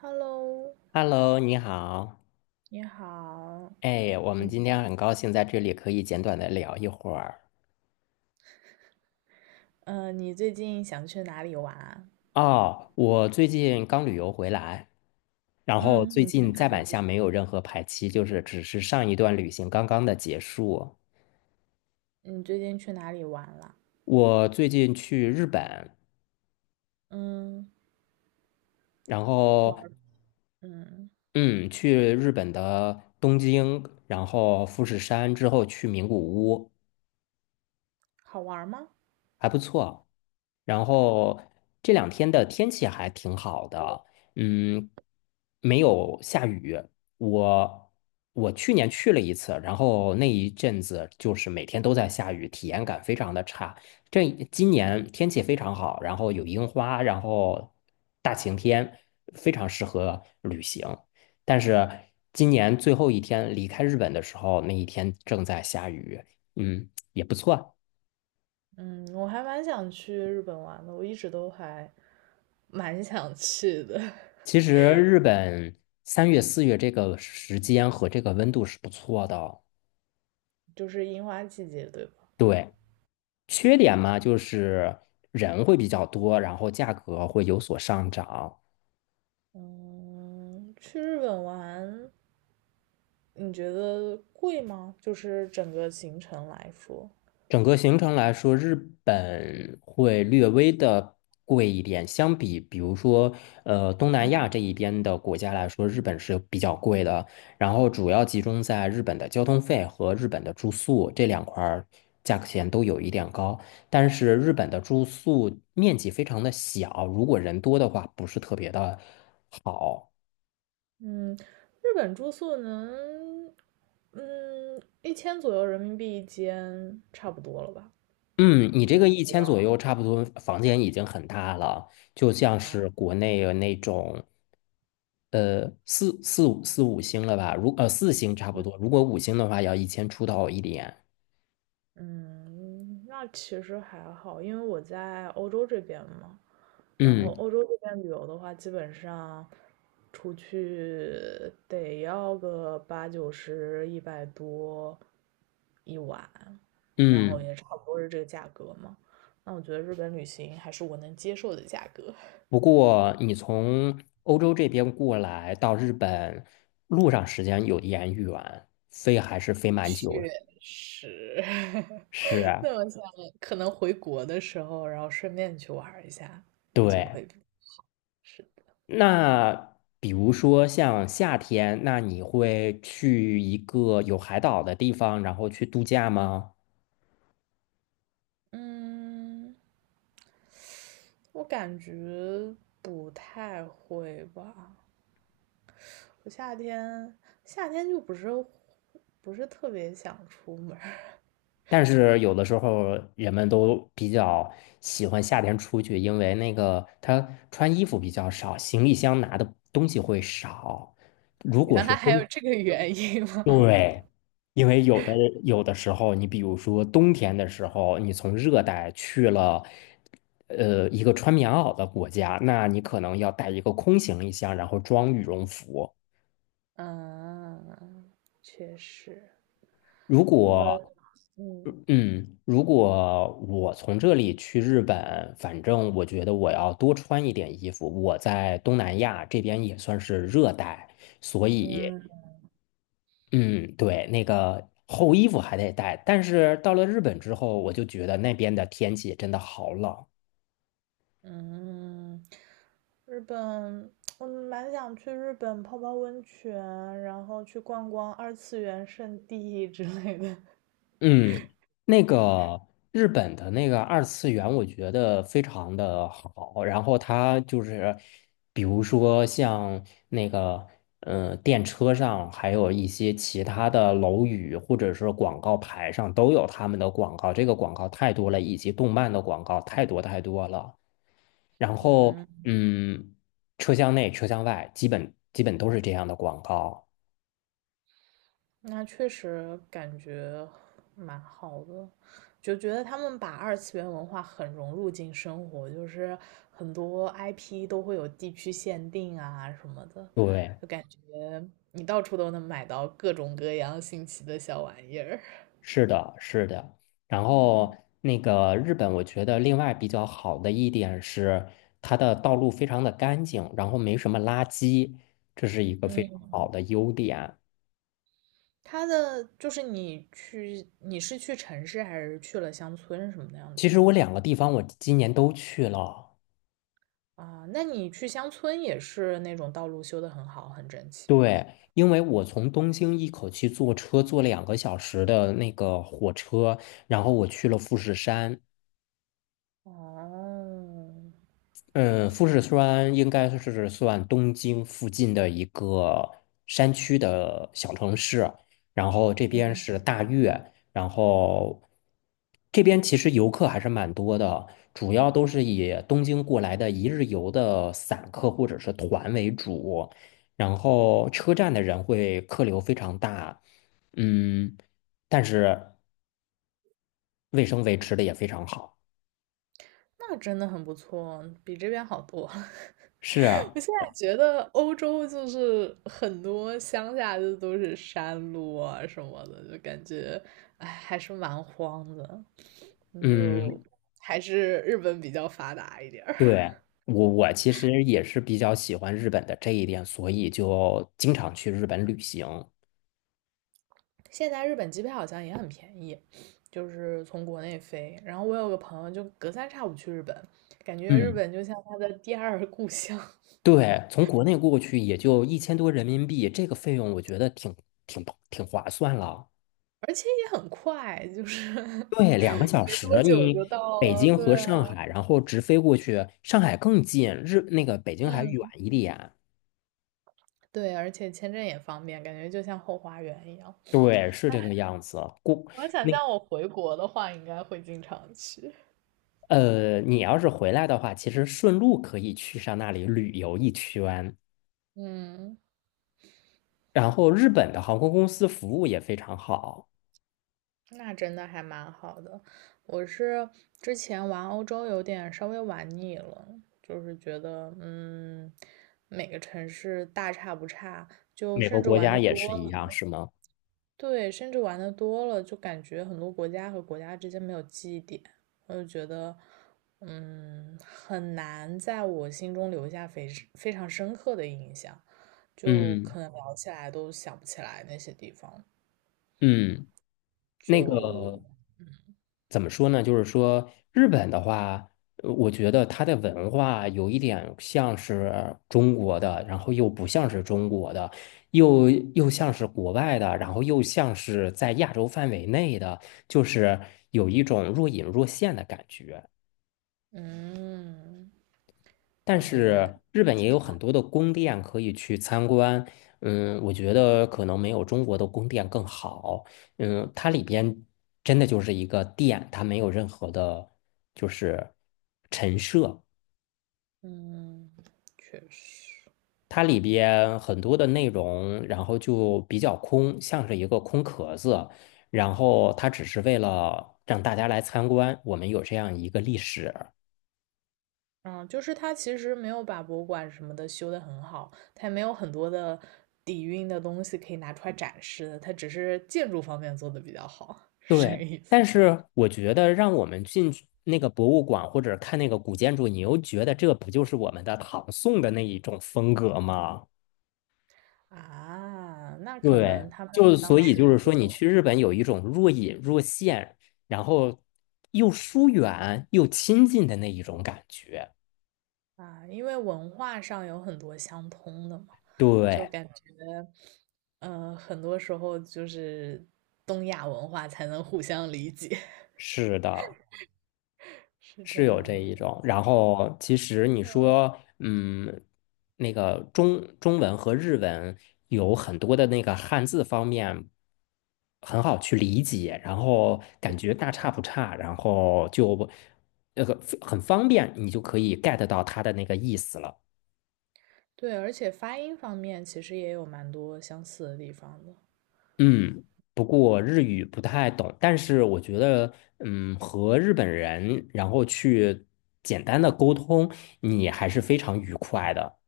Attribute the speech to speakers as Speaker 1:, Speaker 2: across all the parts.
Speaker 1: Hello。
Speaker 2: Hello，你好。
Speaker 1: 你好。
Speaker 2: 哎，我们
Speaker 1: 嗯。
Speaker 2: 今天很高兴在这里可以简短的聊一会儿。
Speaker 1: 你最近想去哪里玩啊？
Speaker 2: 哦，我最近刚旅游回来，然后
Speaker 1: 嗯。
Speaker 2: 最
Speaker 1: 你去
Speaker 2: 近
Speaker 1: 哪
Speaker 2: 再
Speaker 1: 里？
Speaker 2: 版下没有任何排期，就是只是上一段旅行刚刚的结束。
Speaker 1: 你最近去哪里玩了？
Speaker 2: 我最近去日本，
Speaker 1: 嗯。
Speaker 2: 然
Speaker 1: 玩。
Speaker 2: 后
Speaker 1: 嗯。
Speaker 2: 嗯，去日本的东京，然后富士山之后去名古屋。
Speaker 1: 好玩吗？
Speaker 2: 还不错。然后这两天的天气还挺好的，嗯，没有下雨。我我去年去了一次，然后那一阵子就是每天都在下雨，体验感非常的差。这今年天气非常好，然后有樱花，然后大晴天，非常适合旅行。但是今年最后一天离开日本的时候，那一天正在下雨，也不错。
Speaker 1: 嗯，我还蛮想去日本玩的，我一直都还蛮想去的。
Speaker 2: 其实日本3月、4月这个时间和这个温度是不错的哦。
Speaker 1: 就是樱花季节，对吧？
Speaker 2: 对，缺点嘛，就是人会比较多，然后价格会有所上涨。
Speaker 1: 嗯，去日本玩，你觉得贵吗？就是整个行程来说。
Speaker 2: 整个行程来说，日本会略微的贵一点，相比比如说东南亚这一边的国家来说，日本是比较贵的。然后主要集中在日本的交通费和日本的住宿这2块儿，价格钱都有一点高。但是日本的住宿面积非常的小，如果人多的话，不是特别的好。
Speaker 1: 嗯，日本住宿能1000左右人民币一间，差不多了吧？
Speaker 2: 嗯，你这
Speaker 1: 能
Speaker 2: 个一
Speaker 1: 做
Speaker 2: 千左
Speaker 1: 到
Speaker 2: 右，差不多房间已经很大了，就像
Speaker 1: 啊？
Speaker 2: 是国内的那种，四五星了吧？4星差不多，如果五星的话，要1000出头一点。
Speaker 1: 嗯，那其实还好，因为我在欧洲这边嘛。然后
Speaker 2: 嗯
Speaker 1: 欧洲这边旅游的话，基本上出去得要个八九十、100多一晚，然后
Speaker 2: 嗯，
Speaker 1: 也差不多是这个价格嘛。那我觉得日本旅行还是我能接受的价格。
Speaker 2: 不过你从欧洲这边过来到日本，路上时间有点远，飞还是飞蛮
Speaker 1: 确
Speaker 2: 久的。
Speaker 1: 实。
Speaker 2: 是 啊，
Speaker 1: 那我想可能回国的时候，然后顺便去玩儿一下，估计
Speaker 2: 对。
Speaker 1: 会是的。
Speaker 2: 那比如说像夏天，那你会去一个有海岛的地方，然后去度假吗？
Speaker 1: 嗯，我感觉不太会吧。我夏天就不是特别想出门儿。
Speaker 2: 但是有的时候人们都比较喜欢夏天出去，因为那个他穿衣服比较少，行李箱拿的东西会少。如 果
Speaker 1: 原
Speaker 2: 是
Speaker 1: 来还
Speaker 2: 冬
Speaker 1: 有这个原因吗？
Speaker 2: 对，因为有的时候，你比如说冬天的时候，你从热带去了，一个穿棉袄的国家，那你可能要带一个空行李箱，然后装羽绒服。
Speaker 1: 嗯，确实。
Speaker 2: 如果，
Speaker 1: 我嗯
Speaker 2: 嗯，如果我从这里去日本，反正我觉得我要多穿一点衣服。我在东南亚这边也算是热带，所以。
Speaker 1: 嗯
Speaker 2: 嗯，对，那个厚衣服还得带，但是到了日本之后，我就觉得那边的天气真的好冷。
Speaker 1: 嗯，日本。我蛮想去日本泡泡温泉，然后去逛逛二次元圣地 之类的。
Speaker 2: 嗯，那个日本的那个二次元，我觉得非常的好。然后它就是，比如说像那个，电车上，还有一些其他的楼宇或者是广告牌上都有他们的广告。这个广告太多了，以及动漫的广告太多太多了。然后
Speaker 1: 嗯，
Speaker 2: 嗯，车厢内、车厢外基本都是这样的广告。
Speaker 1: 那确实感觉蛮好的，就觉得他们把二次元文化很融入进生活，就是很多 IP 都会有地区限定啊什么的，
Speaker 2: 对，
Speaker 1: 就感觉你到处都能买到各种各样新奇的小玩意儿。
Speaker 2: 是的，是的。然后
Speaker 1: 嗯，
Speaker 2: 那个日本，我觉得另外比较好的一点是，它的道路非常的干净，然后没什么垃圾，这是一个非常好的优点。
Speaker 1: 它的就是你去，你是去城市还是去了乡村什么那样的
Speaker 2: 其
Speaker 1: 地
Speaker 2: 实我
Speaker 1: 方
Speaker 2: 两个地方我今年都去了，
Speaker 1: 啊？那你去乡村也是那种道路修的很好，很整齐吗？
Speaker 2: 对，因为我从东京一口气坐车坐两个小时的那个火车，然后我去了富士山。
Speaker 1: 哦，
Speaker 2: 嗯，富士山应该是算东京附近的一个山区的小城市，然后这边是大月，然后这边其实游客还是蛮多的，主要都是以东京过来的一日游的散客或者是团为主，然后车站的人会客流非常大，嗯，但是卫生维持的也非常好，
Speaker 1: 那真的很不错，比这边好多。
Speaker 2: 是啊，
Speaker 1: 我现在觉得欧洲就是很多乡下就都是山路啊什么的，就感觉哎还是蛮荒的。你就
Speaker 2: 嗯，
Speaker 1: 还是日本比较发达一点儿。
Speaker 2: 对，我其实也是比较喜欢日本的这一点，所以就经常去日本旅行。
Speaker 1: 现在日本机票好像也很便宜，就是从国内飞。然后我有个朋友就隔三差五去日本，感觉日
Speaker 2: 嗯，
Speaker 1: 本就像他的第二故乡，
Speaker 2: 对，从国内过去也就1000多人民币，这个费用我觉得挺挺划算了。
Speaker 1: 而且也很快，就是
Speaker 2: 对，两个小
Speaker 1: 没多
Speaker 2: 时，
Speaker 1: 久就
Speaker 2: 你
Speaker 1: 到
Speaker 2: 北
Speaker 1: 了。
Speaker 2: 京和
Speaker 1: 对啊。
Speaker 2: 上海，然后直飞过去，上海更近，那个北京还远
Speaker 1: 嗯。
Speaker 2: 一点。
Speaker 1: 对，而且签证也方便，感觉就像后花园一样。
Speaker 2: 对，是这个样子。过
Speaker 1: 我想
Speaker 2: 那
Speaker 1: 象我回国的话，应该会经常去。
Speaker 2: 你要是回来的话，其实顺路可以去上那里旅游一圈。
Speaker 1: 嗯，
Speaker 2: 然后日本的航空公司服务也非常好，
Speaker 1: 那真的还蛮好的。我是之前玩欧洲有点稍微玩腻了，就是觉得每个城市大差不差，就
Speaker 2: 每个
Speaker 1: 甚至
Speaker 2: 国
Speaker 1: 玩
Speaker 2: 家
Speaker 1: 的
Speaker 2: 也是
Speaker 1: 多
Speaker 2: 一样，
Speaker 1: 了，
Speaker 2: 是吗？
Speaker 1: 对，甚至玩的多了，就感觉很多国家和国家之间没有记忆点，我就觉得很难在我心中留下非常深刻的印象，就
Speaker 2: 嗯
Speaker 1: 可能聊起来都想不起来那些地方。
Speaker 2: 嗯，那个
Speaker 1: 就
Speaker 2: 怎么说呢？就是说日本的话，我觉得它的文化有一点像是中国的，然后又不像是中国的，又像是国外的，然后又像是在亚洲范围内的，就是有一种若隐若现的感觉。
Speaker 1: 嗯。
Speaker 2: 但
Speaker 1: 感觉
Speaker 2: 是日本也
Speaker 1: 挺
Speaker 2: 有很
Speaker 1: 好。
Speaker 2: 多的宫殿可以去参观，我觉得可能没有中国的宫殿更好，它里边真的就是一个殿，它没有任何的，就是陈设，
Speaker 1: 嗯，确实，
Speaker 2: 它里边很多的内容，然后就比较空，像是一个空壳子，然后它只是为了让大家来参观，我们有这样一个历史。
Speaker 1: 嗯，就是他其实没有把博物馆什么的修得很好，他也没有很多的底蕴的东西可以拿出来展示的，它只是建筑方面做得比较好，是这
Speaker 2: 对，
Speaker 1: 个意思。
Speaker 2: 但是我觉得让我们进去那个博物馆或者看那个古建筑，你又觉得这不就是我们的唐宋的那一种风格吗？
Speaker 1: 啊，那可
Speaker 2: 对，
Speaker 1: 能他们
Speaker 2: 就所
Speaker 1: 当
Speaker 2: 以
Speaker 1: 时
Speaker 2: 就是
Speaker 1: 就
Speaker 2: 说，你去日本有一种若隐若现，然后又疏远又亲近的那一种感觉。
Speaker 1: 啊。因为文化上有很多相通的嘛，就
Speaker 2: 对，
Speaker 1: 感觉，很多时候就是东亚文化才能互相理解。
Speaker 2: 是的。
Speaker 1: 是这
Speaker 2: 是有
Speaker 1: 样
Speaker 2: 这
Speaker 1: 的
Speaker 2: 一
Speaker 1: 吗？
Speaker 2: 种，然后其实你说，那个中文和日文有很多的那个汉字方面很好去理解，然后感觉大差不差，然后就那个很方便，你就可以 get 到它的那个意思了。
Speaker 1: 对，而且发音方面其实也有蛮多相似的地方的，
Speaker 2: 嗯，不过日语不太懂，但是我觉得，和日本人然后去简单的沟通，你还是非常愉快的。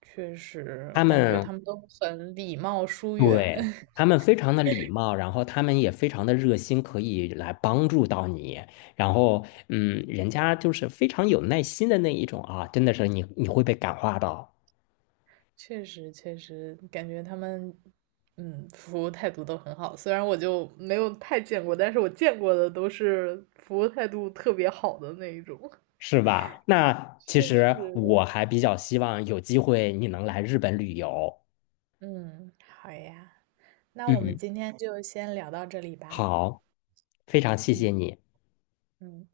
Speaker 1: 确实
Speaker 2: 他
Speaker 1: 感觉他
Speaker 2: 们
Speaker 1: 们都很礼貌疏远。
Speaker 2: 对，他 们非常的礼貌，然后他们也非常的热心，可以来帮助到你。然后，人家就是非常有耐心的那一种啊，真的是你会被感化到，
Speaker 1: 确实确实感觉他们，嗯，服务态度都很好。虽然我就没有太见过，但是我见过的都是服务态度特别好的那一种。
Speaker 2: 是吧？那其
Speaker 1: 确
Speaker 2: 实
Speaker 1: 实的。
Speaker 2: 我还比较希望有机会你能来日本旅游。
Speaker 1: 嗯，好呀，那我们
Speaker 2: 嗯，
Speaker 1: 今天就先聊到这里吧。
Speaker 2: 好，非常谢谢
Speaker 1: 嗯
Speaker 2: 你。
Speaker 1: 嗯。